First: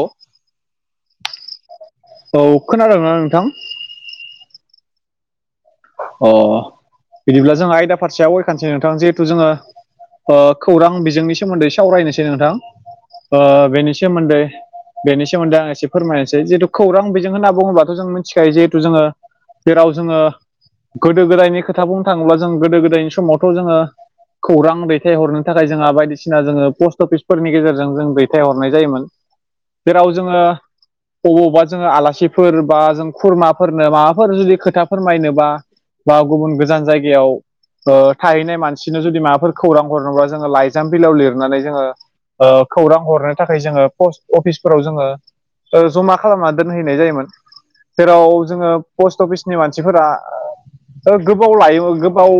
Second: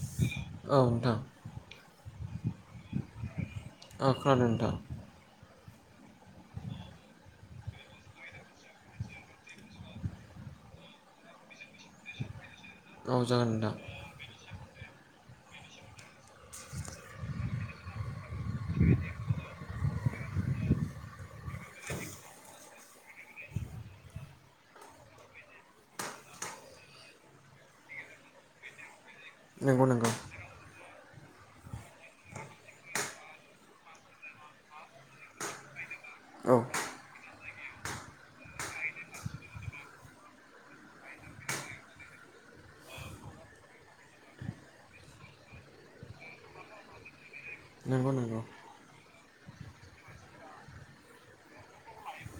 औ, औ नोंथां औ खोनादोंना नोंथां? अ खानादों नोंथां। अ बिदिब्ला जों आयदा फारसेयाव आवगायखानसै नोंथां जिहेथु जोङो ओ खौरां बिजोंनि सोमोन्दै सावरायनोसै नोंथां। औ ओ जागोन नोंथां बेनि सोमोन्दै बेनि सोमोन्दै आं एसे फोरमायनोसै। जिहेथु खौरां बिजों होनना बुङोबाथ' जों मिन थिखायो जिहेथु जोङो, जेराव जोङो गोदो गोदायनि खोथा बुंनो थाङोब्ला जों गोदो गोदायनि समावथ' जोङो खौरां दैथायहरनो थाखाय जोंहा बायदिसिना जोङो पस्ट अफिसफोरनि गेजेरजों जों दैथायहरनाय जायोमोन। नंगौ जेराव नंगौ जोङो अबावबा जोङो आलासिफोर बा जों खुरमाफोरनो माबाफोर जुदि खोथा फोरमायनो बा बा औ गुबुन गोजान जायगायाव ओ थाहैनाय मानसिनो जुदि माबाफोर खौरां हरनोब्ला जोङो लाइजाम बिलाइयाव लिरनानै जोङो ओ खौरां हरनो थाखाय जोङो पस्ट अफिसफोराव जोङो ओ जमा खालामनानै दोनहैनाय जायोमोन नंगौ जेराव नंगौ जोङो पस्ट अफिसनि मानसिफोरा औ। ओ गोबाव लायोमोन गोबाव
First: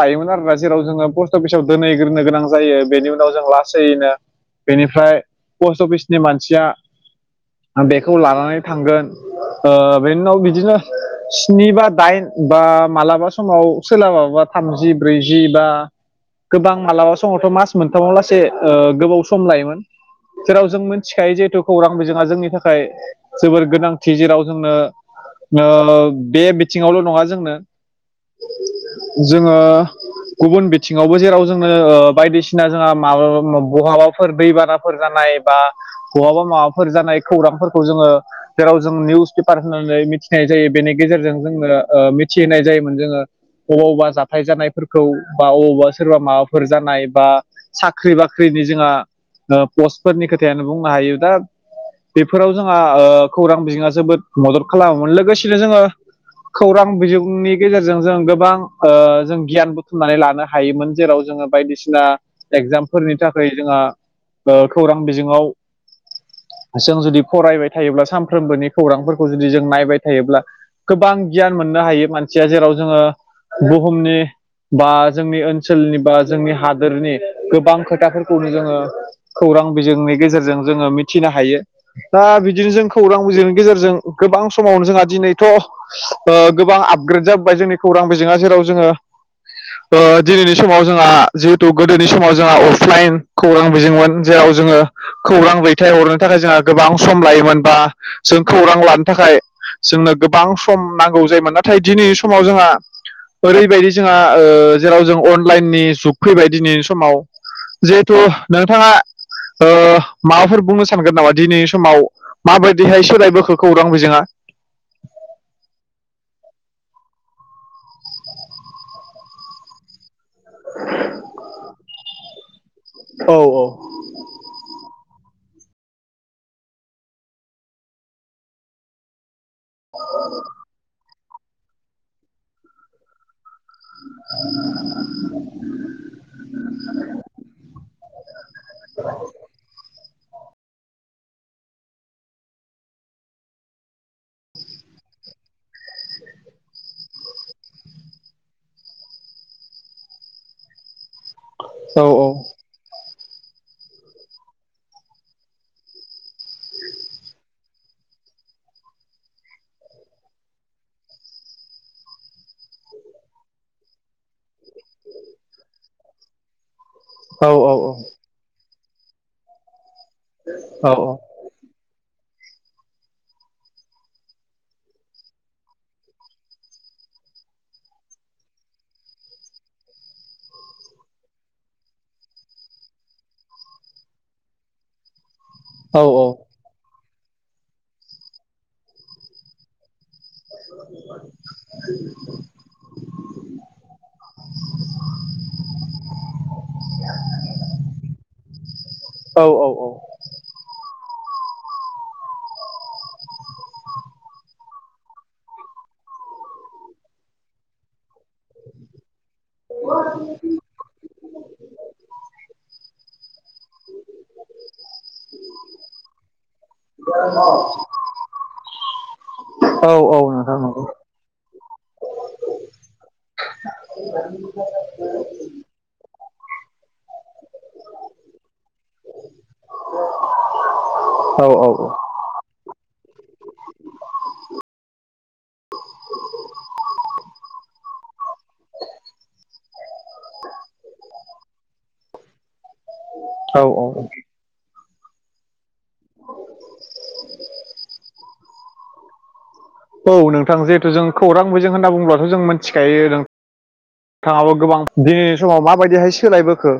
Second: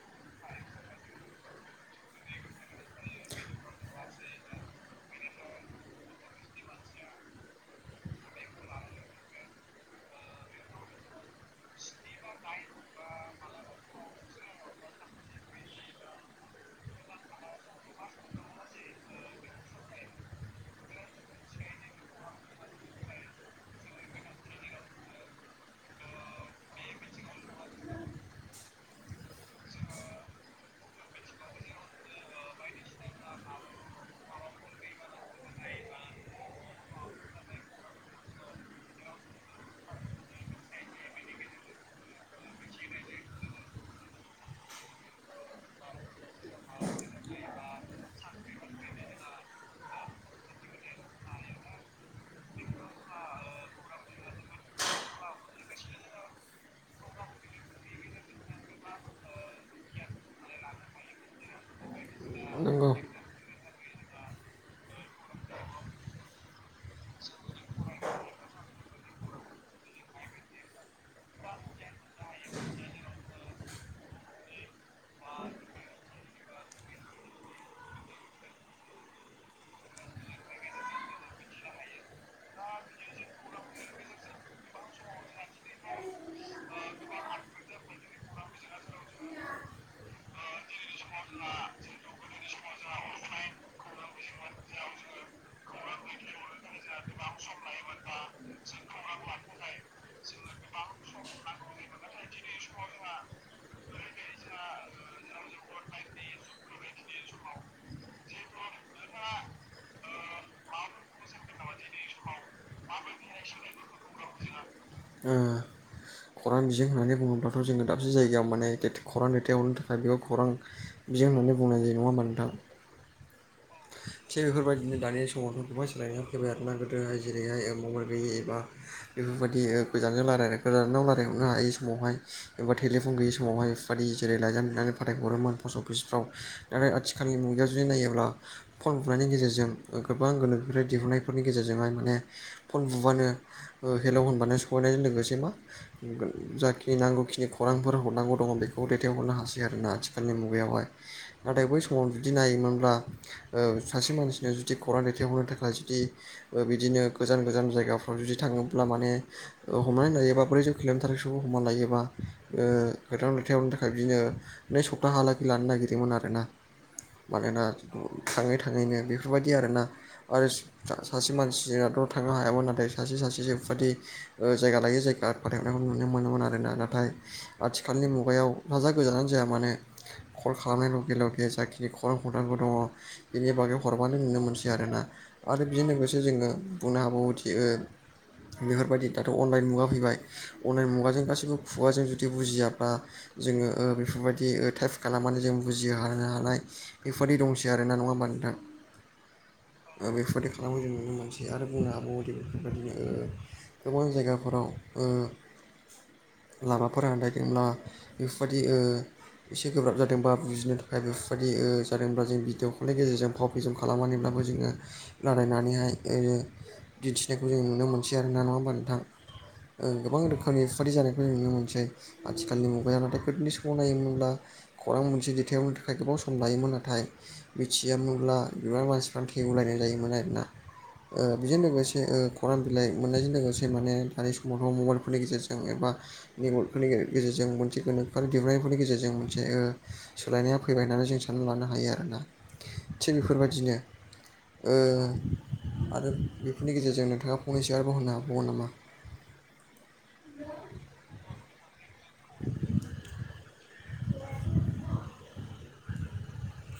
लायोमोन आरोना जेराव जोङो पस्ट अफिसाव दोनहैग्रोनो गोनां जायो बेनि उ नाव जों लासैयैनो बेनिफ्राय पस्ट अफिसनि मानसिया बेखौ लानानै थांगोन ओ बेनि उनाव बिदिनो स्नि बा दाइन बा मालाबा समाव सोलाबाबा थामजि ब्रैजि बा गोबां मालाबा समावथ' मास मोनथामाव लासे ओ गोबाव सम लायोमोन। जेराव जों मोनथिखायो जिहेथु खौरां बिजोङा जोंनि थाखाय जोबोर गोनांथि जेराव जोंनो ओ बे सिङावल' नङा जोंनो जोङो गुबुन बिथिङावबो जेराव जोंनो ओ बायदिसिना जोंहा माबा बहाबाफोर दै बाना फोर जानाय बा बहाबा माबाफोर जानाय खौरांफोरखौ जोङो जेराव जों निउस पेपार होननानै मिथिनाय जायो बेनि गेजेरजों जोंनो ओ मिथिहोनाय जायोमोन जोङो अबावबा जाथाय जानायफोरखौ बा अबावबा सोरबा माबाफोर जानाय बा साख्रि बाख्रिनि जोंहा पस्टफोरनि खोथायानो बुंनो हायो दा बेफोराव जोंहा खौरां बिजोङा जोबोद मदद खालामोमोन लोगोसेनो जोङो खौरां बिजोंनि गेजेरजों जों गोबां जों गियान बुथुमनानै लानो हायोमोन जेराव जोङो बायदिसिना नंगौ एगजामफोरनि थाखाय जोंहा खौरां बिजोङाव जों जुदि फरायबाय थायोब्ला सानफ्रोमबोनि खौरांफोरखौ जुदि जों नायबाय थायोब्ला गोबां गियान मोननो हायो मानसिया जेराव जोङो बुहुमनि बा जोंनि ओनसोलनि बा जोंनि हादोरनि गोबां खोथाफोरखौनो जोङो खौरां बिजोंनि गेजेरजों जोङो मिथिनो हायो। दा बिदिनो जों खौरां बिजोंनि गेजेरजों गोबां समावनो जोंहा दिनै थ' ओ गोबां आपग्रेड जाबोबाय जोंनि खौरां बिजोङा जेराव जोङो दिनैनि समाव जोंहा जिहेथु गोदोनि समाव जोंहा अफलाइन खौरां बिजोंमोन जेराव जोङो खौरां दैथाय हरनो थाखाय जोंहा गोबां सम लायोमोन बा जों खौरां लानो थाखाय जोंनो गोबां सम नांगौ जायोमोन नाथाय दिनै समाव जोंहा ओरैबायदि जोंहा जेराव जों अनलाइननि जुग फैबाय दिनैनि समाव जिहेथु नोंथाङा माबाफोर बुंनो सानगोन नामा दिनैनि समाव माबायदिहाय सोलायबोखो खौरां बिजोङा ओ खौरां बिजों होन्नानै बुङोब्ला' जोङो दाबसे जायगायाव माने खौरां दैथायावनो फ्राय बेखौ खौरां बिजों होननानै बुंनाय जायो नङा होमबा नोंथां? औ औ थिग बेफोरबायदिनो दानि समावफोरखौहाय सोलायनाय फैबाय आरोना गोदोहाय जेरैहाय मबाइल गैयि एबा बेफोरबायदि गोजानजों रायलाय गोजानाव रायलायहरनो हायि समावहाय एबा टेलिफन गैयै समावहाय बादि जेरै लाइजाम लिरनानै फाथायहरोमोन पस्ट अफिसफ्राव नाथाय आथिखालनि मुगायाव जुदि नायोब्ला फन हरनायनि गेजेरजों गोबां गोनोनिफ्राय दिहुननायफोरनि गेजेरजोंहाय माने फन बुबानो हेलौ होनब्लानो सहैनायजों लोगोसे मा जाखिनि नांगौखिनि खौरांफोर हरनांगौ दङ बेखौ दैथायहरनो हासै आरोना आथिखालनि मुगायावहाय नाथाय बै औ समाव जुदि नायोमोनब्ला सासे मानसिनो जुदि खौरां दैथायहरनो थाखाय जुदि बिदिनो गोजान गोजान जायगाफ्राव जुदि थाङोब्ला माने हमनानै लायोबा बोरै जौ खेलनो थाखायबो हमनानै लायोबा ओ गोथां रथाय हरनो थाखाय बिदिनो नै सप्ताहालागै लानो नागिरदोंमोन आरो ना मानोना औ थाङै थाङैनो बेफोरबायदि आरोना। आरो औ औ सासे मानसि जोंनाथ' थांनो हायामोन नाथाय सासे सासे जेबायदि जायगा लायै जायगा फाथायहरनायखौ नुनो मोनोमोन आरोना नाथाय आथिखालनि मुगायाव हाजार गोजानानो जाया मानोे कल खालामनाय लगे लगे जाखिनि खल हरनांगौ दङ बेनि बागै हरबानो नुनो मोनसै आरोना आरो बेजों औ लोगोसे जोङो बुंनो हाबावोदि ओ बेफोरबायदि दाथ' अनलाइन मुगा फैबाय अनलाइन मुगाजों गाैबो खुगाजों जुदि बुजियाब्ला जोङो बेफोरबायदि टाइप खालामनानै जों बुजि हानो हानाय बेफोरबायदि दंस आरोना नङा होमबा नोंथां। औ औ बेफोरबादि खालामो जों नुनो मोनसै आरो बुंनो हाबावोदि बेफोरबायदिनो गोबां जायगाफोराव लामाफोरा आन्दायदोंब्ला बेफोरबायदि ओ एसे गोब्राब जादोंबा बुजिनो थाखाय बेफोरबायदि जादोंब्ला जों भिडिअ खलनि गेजेरजों फाव फेसम खालामनानैब्लाबो जोङो रालायनानैहाय दिन्थिनायखौ जों नुनो मोनसै आरो ना नङा होमबा नोंथां? औ औ गोबां नोंथां रोखोमनि नंगौ बेफोरदि जानाय नुनो मोनसै आथिखालनि मुगाया नाथाय गोदोनि समाव नायोमोनब्ला खौरां मोनसे दैेथायहरनो था गोबाव सम लायोमोन नाथाय बिथियोनब्ला बिबार मानसिफ्रा थेवलायनाय मोन आरोना औ बेजों औ लोगोसे ओ खौरां बिलाइ मोननायजों लोगोसे माने दानि समावथ' मबाइलफोरनि गेजेरजों एबा नेकफोरनि गेजेरजों मोनसे गोनोखोआर दिहुननायफोरनि गेजेरजों मोनसे ओ सोलायनाया फैबाय होननानै जों सानना लानो हायो आरोना। थिग औ बेफोरबायदिनो आरो बेफोरनि गेजेरजों नोंथाङा फंनैसोयब होनो हाबावगोन नामा? औ नोंथां जिहेथु जों खौरां बिजों होनना बुंलाथ' जों मिथिखायो नों थाङाबो गोबां दिनैनि समाव माबायदिहाय सोलायबो खो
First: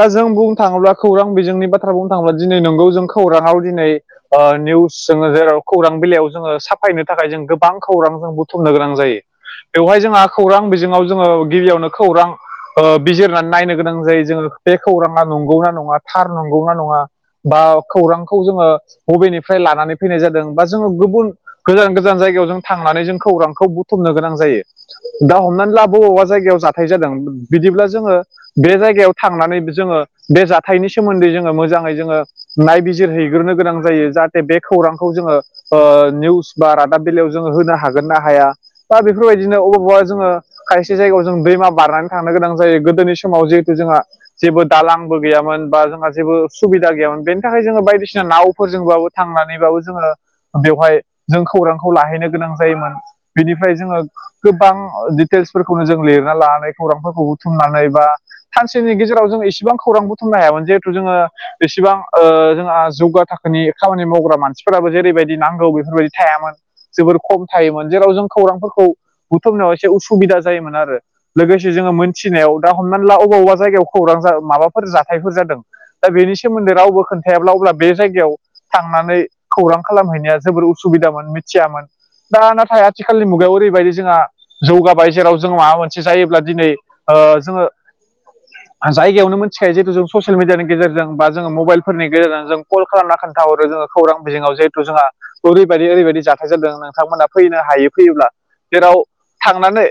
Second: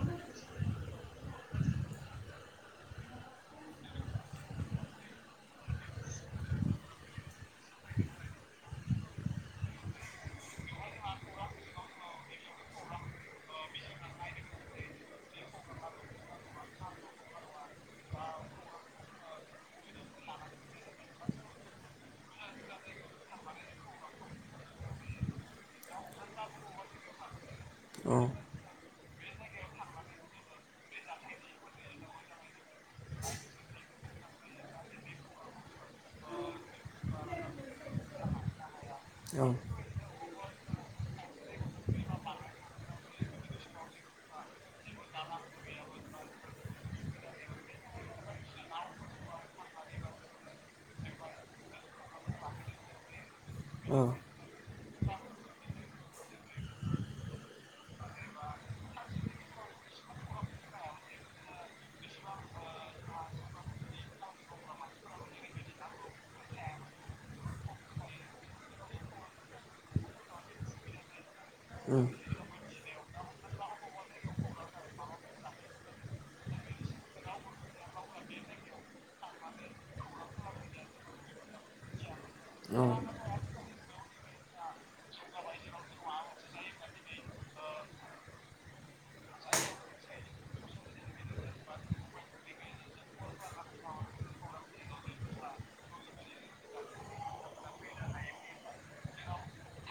दा जों बुंनो थाङोब्ला खौरां बिजोंनि बाथ्रा बुंनो थाङोब्ला दिनै नंगौ जों खौराङाव दिनै ओ निउस जोङो जेराव खौरां बिलाइ जोङो साायनो नि थाखाय जों गोबां खौरां जों बुथुमनो गोनां जायो। बेवहाय जोंहा खौरां बिजोङाव जोङो गिबियावनो खौरां ओ बिजिरनानै नायनो गोनां जायो जोङो बे खौराङा नंगौनाा नङा थार नंगौना नङा। बा खौरांखौ जोङो बबेनिफ्राय लानानै फैनाय जादों बा जोङो गुबुन गोजान गोजान जायगायाव जों थांनानै जों खौरांखौ बुथुमनो गोनां जायो। दा हमनानै लाबबावा जायगायाव जाथाय जादों बिदिब्ला जोङो औ बे जायगायाव थांनानै जोङो बे जाथायनि सोमोन्दै जोङो मोजाङै जोङो नायबिजिरहैग्रोनो गोनां जायो जाहाथे बे खौरांखौ जोङो ओ निउस बा रादाब बेलइायाव जोङो होनो हागोन ना हाया दा औ बेफोरबायदिनो बबबा जोङो खायसे जायगायाव जों दैमा बारनानै थांनो गोनां जायो गोदोनि समाव जिहेथु जोंहा जेबो दालांबो गैयामोन बा जोंहा जेबो सुबिदा गैयामोन बेनि थाखाय जोङो बायदिसिना नावफोरजोंबाबो थांनानैबाबो जोङो बेवहाय जों खौरांखौ लाहैनो गोनां जायोमोन। बिनिफ्राय जोङो औ गोबां दिटेल्सफोरखौनो जों लिरना लानानै खौरांफोरखौ बुथुमनानै बा सानसेनि गेजेराव जोंङ एसेबां खौरां बुथुमनो हायामोन जिहेथु जोङो एसेबां जोंहा जौगा थाखो नि खामानि मावग्रा मानसिफोराबो जेरैबायदि नांगौ बेफोरबायदि थायामोन जोबोर खम थायोमोन जेराव जों खौरांफोरखौ बुथुमनायाव एसे उसुबिदा जायोमोन आरो। लोगोसे जोङो उम मोनथिनायाव दा हमनानै ला अबा अबा जगायाव खौरां माबाफोर जाथायफोर जादों, दा बेनि सोमोन्दै रावबो खोन्थायाब्ला अब्ला बे जायगायाव थांनानै खौरां खालामहैनाया जोबोर सुबिदामोन मिथियामोन दा औ नाथाय आथिखालनि मुगायाव ओरैबायदि जोंहा जौगाबाय जेराव जों माबा मोनसे जायोब्ला दिनै जोङो जायगायावनो मिथिखायो जिहथु जों ससियेल मिडियानि गेजेरजों बा जोङो मबाइलफोरनि गेजेरजों जों कल खालामना खोनथाहरो जोङो खौरां बिजोङाव जिहेथु जोंहा ओरैबायदि ओरैबायदि जाथाय जादों नोंथांमोना फैनो हायो फैयोब्ला जेराव थांनानै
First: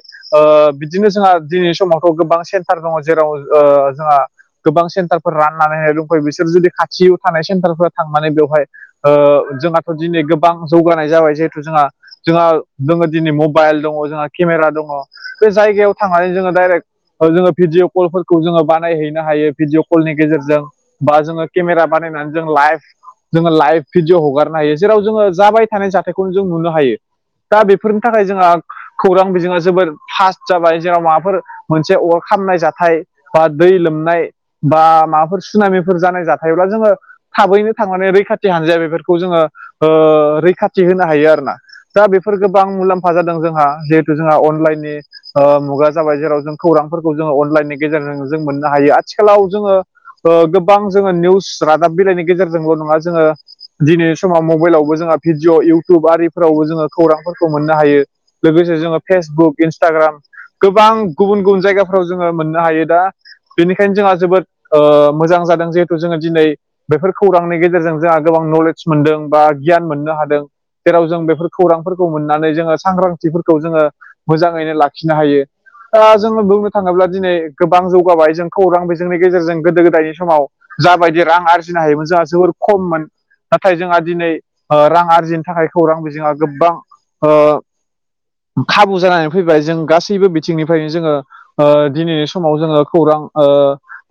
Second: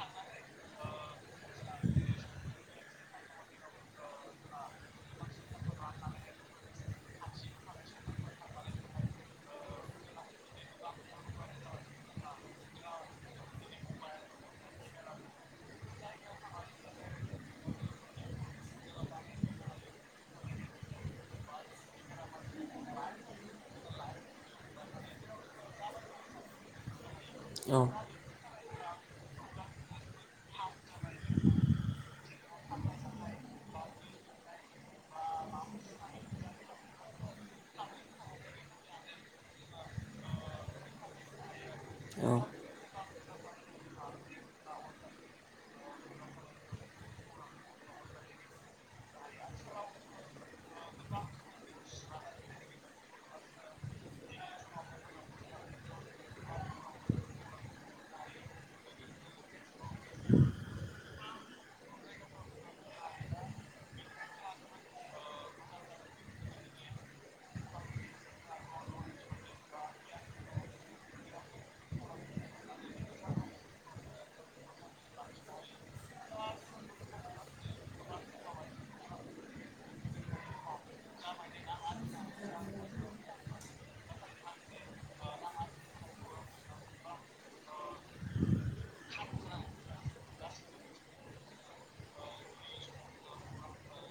बिदिनो जोंहा दिनैनि समावथ' गोबां सेन्टार दङ जेराव जोंहा गोबां सेन्टारफोर राननानैहाय दंफै बिसोर जुदि खाथियाव थानाय सेन्टारफोरा थांनानै बेवहाय जोंहाथ' दिनै गोबां जौगानाय जाबाय जिहेथु जोंहा जोंहा जोङो दिनै मबाइल दङ जोंहा केमेरा दङ बे जायगायाव थांनानै जोङो डाइरेक्ट जोङो भिडिय' कलफोरखौ जोङो बानायहैनो हायो भिडिय' कलनि गेजेरजों बा जोङो केमेरा बानायनानै जों लाइभ जोङो लाइभ भिडिय' हगारनो हायो जेराव जोङो जाबाय थानाय जाथायखौनो जों नुनो हायो। दा औ बेफोरनि थाखाय जोंहा खौरां बिजोङा जोबोद फास्ट जाबाय जेराव माबाफोर मोनसे अर खामनाय जाथाय बा दै लोमनाय बा माबाफोर सनामिफोर जानाय जाथायब्ला जोङो थाबैनो थांनानै रैखाथि हजाया बेफोरखौ जोङो रैखाथि होनो हायो आरो ना। दा बेफोर औ गोबां मुलाम्फा जादों जोंहा जिहेथु जोंहा अनलाइननि ओ मुगा जाबाय जेराव जों खौरांफोरखौ जोङो अनलाइननि गेजेरजों जों मोननो हायो आथिखालाव जोङो ओ गोबां जोङो निउस रादाब बिलाइनि गेजेरजोंल' नङा जोङो दिनै समाव मबाइलावबो जोंहा भिडिय' इउटुब आरिफोरावबो जोङो खौरांफोरखौ मोननो हायो। लोगोसे जोङो फेसबुक इन्सटाग्राम गोबां गुबुन -गुबुन जायगाफ्राव जोङो मोननो हायो दा बेनिखायनो जोंहा जोबोद मोजां जादों। जिहेथु जोङो दिनै बेफोर खौरांनि गेजेरजों जोंहा गोबां नलेज मोनदों बा गियान मोननो ह दों जेराव जों बेफोर खौरांफोरखौ मोननानै जोङो सांग्रांथिफोरखौ जोङो मोजाङैनो लाखिनो हायो। जोङो बुंनो थाङोब्ला दिनै गोबां जौगाबाय जों खौरां बिजोंनि गेजेरजों गोदो गोदायनि समाव जाबायदि रां आरजिनो हायोमोन जोंहा जोबोर खममोन नाथाय जोंहा दिनै रां आरजिनो थाखाय खौरां बिजोङा गोबां खाबु जानानै फैबाय जों गासैबो बिथिंनिफ्रायनो जोङो दिनैनि समाव जोङो खौरां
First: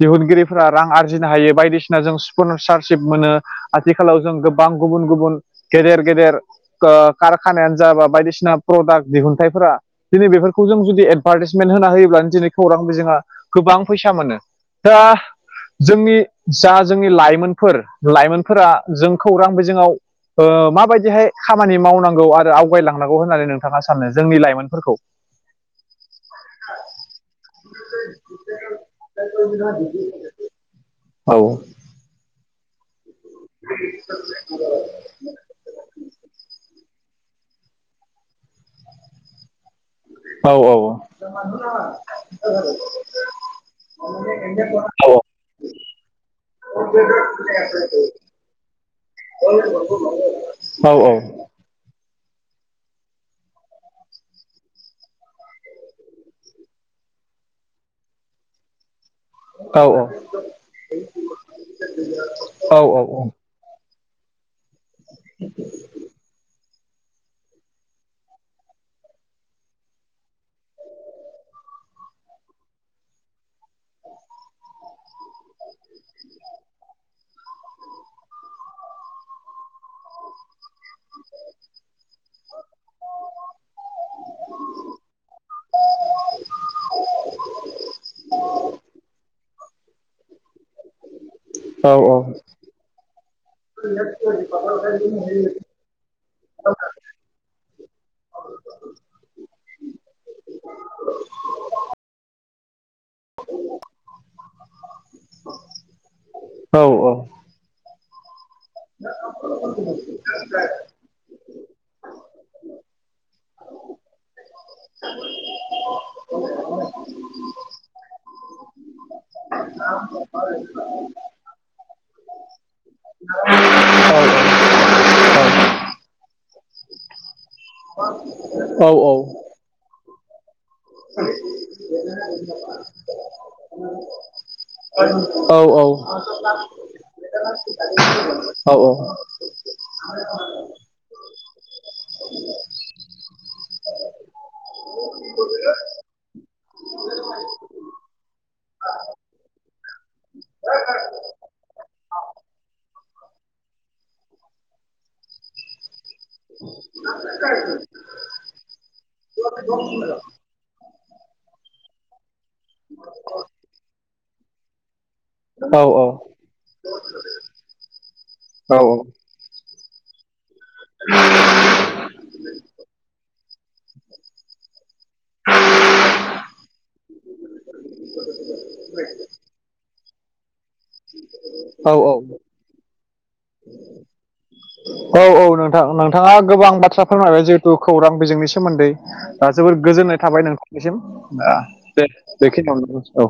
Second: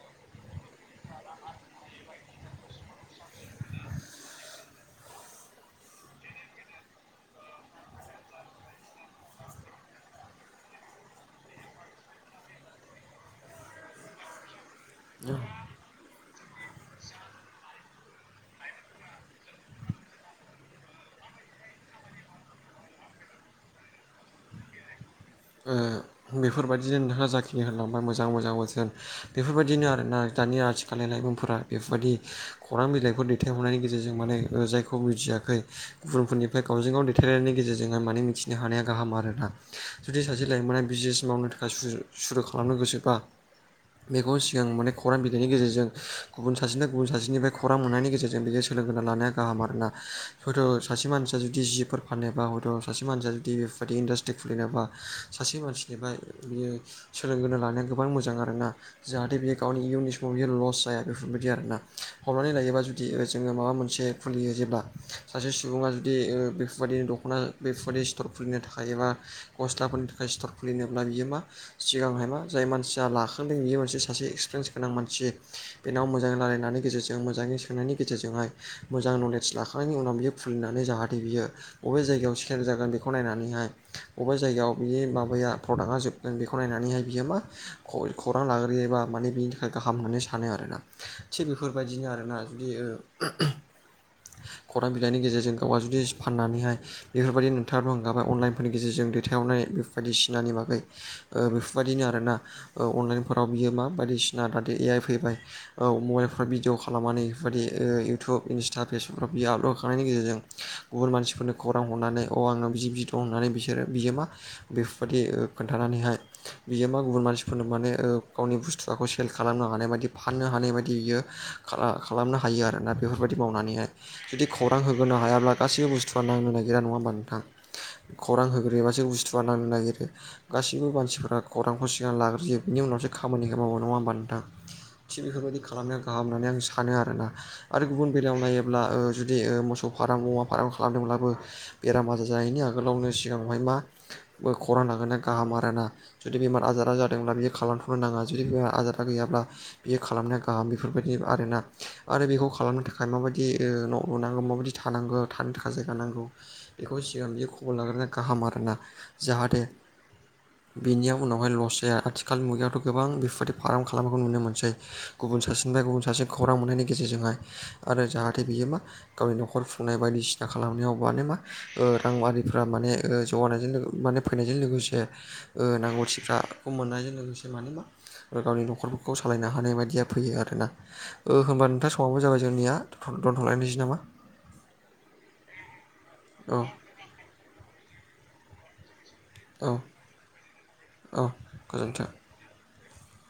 दिहुनगिरिफोरा रां आरजिनो हायो बायदिसिना जों स्पनसारशिप मोनो आथिखालाव जों गोबां गुबुन- गुबुन गेदेर-गेदेर कारखानायानो जाबा बायदिसिना प्रडाक्ट दिहुनथाइफोरा दिनै बेफोरखौ जों जुदि एडभार्टाइसमेन्ट होना होयोब्लानो दिनै खौरां बिजोङा गोबां फैसा मोनो। जोंहा जोंनि जा जोंनि लाइमोनफोर लाइमोनफोरा जों खौरां बिजोङाव माबायदिहाय खामानि मावनांगौ आरो आवगायलांनांगौ होननानै नोंथाङा सानो? जोंनि लाइमोनफोरखौ [inaudible] ओ बेफोरबायदिनो नोंथाङा जाखिनि होलांबाय मोजां मोजां बोथोन बेफोरबायदिनो आरोना दानि आथिखालनि औ लाइमोनफोरा बेबायाददि खौरां बिलाइफोर दैथायहरनायनि गेजेरजों माने जायखौ बुजियाखै गुबुनफोरनिफ्राय गावजों गाव टनि गेजेरजोंहाय माने मिथिनो हानाया गाहाम आरोना। जुदि सासे औ लाइमोना बिजनेस मावनो थाखाय सुरु खालामनो गोसोबा बेखौ सिगां माने औ खौरां बिलाइनि गेजेरजों गुबुन सासेनो गुबुन सासेनिफ्राय खौरां मोननायनि गेजेरजों बे सोलोंगोना लानाया गाहाम आरोना हयथ' औ सासे मानसिया जुदि जदि जिफोर फाननोबा हदाव सासे मानसिया जु बेफोरबायदि इन्डासट्रि खुलिनोबा सासे मानसिनिफ्राय बियो सोलोंगोनो लानाया गोबां मोजां आरोना। जाहाथे बे औ एकाउन्टनि इउनिट समाव बियो लस जाया बेफोरबायदि आरोना हमनानै औ लायोबा जुदि औ ज जोङो माबा मोनसे खुलियो जेब्ला सासे सुबुङा जुदि बेफोरबायदि दख'ना बेफोरबायदि स्थर खुलिनो थाखाय एबा गस्लाफोरनि थाखाय सि्थर खुलिनोब्ला बियो मा सिगांहाय मा जाय मानसिया लाखांदों बेयो मोनसे सासे एक्सपिरियेन्स गोनां मानसि बेनाव मोजाङै रायलायनानै गेजेरजों मोजाङै सोंनायनि गेजेरजोंहाय मोजां नलेज लाखायो थांनायनि उनाव बियो खुलिनानै जाहाथे बियो बबे जायगायाव सकेल जागोन बेखौ नायनानैहाय बबेबा जायगायाव बि माबाया प्रडाक्टा जोबगोन बेखौ नायनानैहाय बियो मा खौरां लाग्रोयोबा माने बिनि थाखाय गाहाम होननो सानो आरोना। थिग बेफोरबायदिनो आरोना जुदि खौरां बिलाइनि गेजेरजों गावआ जुदि फाननानैहाय बेफोरबायदि नोंथाङाबबो हांगाबाय अनलाइननि [unintelligible] गेजेरजों दैथायहरनाय बेफोर बदिसिनानि बागै बेफोरबायदिनो आरोना अनलाइन फोराव बियो मा बायदिसिना बादि ए आइ फैबाय औ मबाइलफ्राव भिडिअ खालामनानै बेफोरबायदि टुब इन्स्टा फेसबुकफ्राव बियो आपल'ड खालामनायनि गेजेरजों गुबुन मानसिफोरनो खौरां हरनानै अ आंनाव बिदि बिदि होननानै बिसोरो बियोमा बेफोरबायदि खोन्थानानैहाय बियो मा गुबुन मानसिफोरनो माने गावनि बुस्थुखौ सेल खालामनो हानाय बायदि फाननो हानाय बायदि बियो खालामनो हायो आरोना बेफोरबायदि मावनानैहाय जुदि खौरां होगोनो हायाब्ला गासैबो बुस्थुआ नांनो नागिरा नङा होमबा नोंथां खौरां होग्रोयो औ गासिबो बुथुआ लांनो नागिरो गासैबो मानसिफोरा खौरांखौ सिगां लाग्रोजो बिनि उनावसो खामानिखौ मावो नङा होमबा नोंथां। थिग बेफोरबायदि खालामनाया गाहाम होननानै आं सानो आरोना। आरो गुबुन बेलायाव नायोब्ला जुदि मोसौ फार्म मुवा फार्म खालामदोंब्लाबो बेराम आजार जानायनि आगोलावनो सिगाङावहाय माो खौरां लागोना गाहाम आरो ना। जुदि बेमार आजारा जादोंब्ला बियो खालामथ'नो नाङा जुदि बेमार आजारा गैयाब्ला बियो खालामनाया गाहाम बेफोरबायदि आरोना आरो बेखौ खालामनो थाखाय माबायदि न' लुनांगौ माबायदि थानांगोन थानो थाखाय जायगा नांगौ बेखौ सिगां बियो खबर लाग्रोनानै गाहाम आरोना जाहाथे बिनिया उनावहाय लस जाया आथि खालनि मुगायावथ' गोबां बेफोरबायदि फार्म खालामनायखौ नुनो मोनसै। गुबुन सासेनिफ्राय गुबुन सासे खौरां मोननायनि गेजेरजोंहाय आरो जाहाथे बियो मा गावनि न'खर खुंनाय बायदिसिना खालामनायाव माने मा राङारिफोरा माने जौगानायजों माने फैनायजों लोगोसे नांगौथिफ्राखौ मोननायजों लोगोसे माने मा आरो गावनि न'खरफोरखौ सालायनो हानाय बायदिया फैयो आरोना। ओ होनोमबा औ नोंथां औ समाबबो जाबाय जोंनिया दोनथ'लायनोसै नामा? औ औ नोंथां नोंथाङा औ गोबां बाथ्रा फोरमायबाय जिहे थु खौरां बिजोंनि सोमोन्दै दा औ जोबोर गोजोननाय थाबाय नोंथांनिसिम औ गोजोन्थों दे। बेखिनियाव औ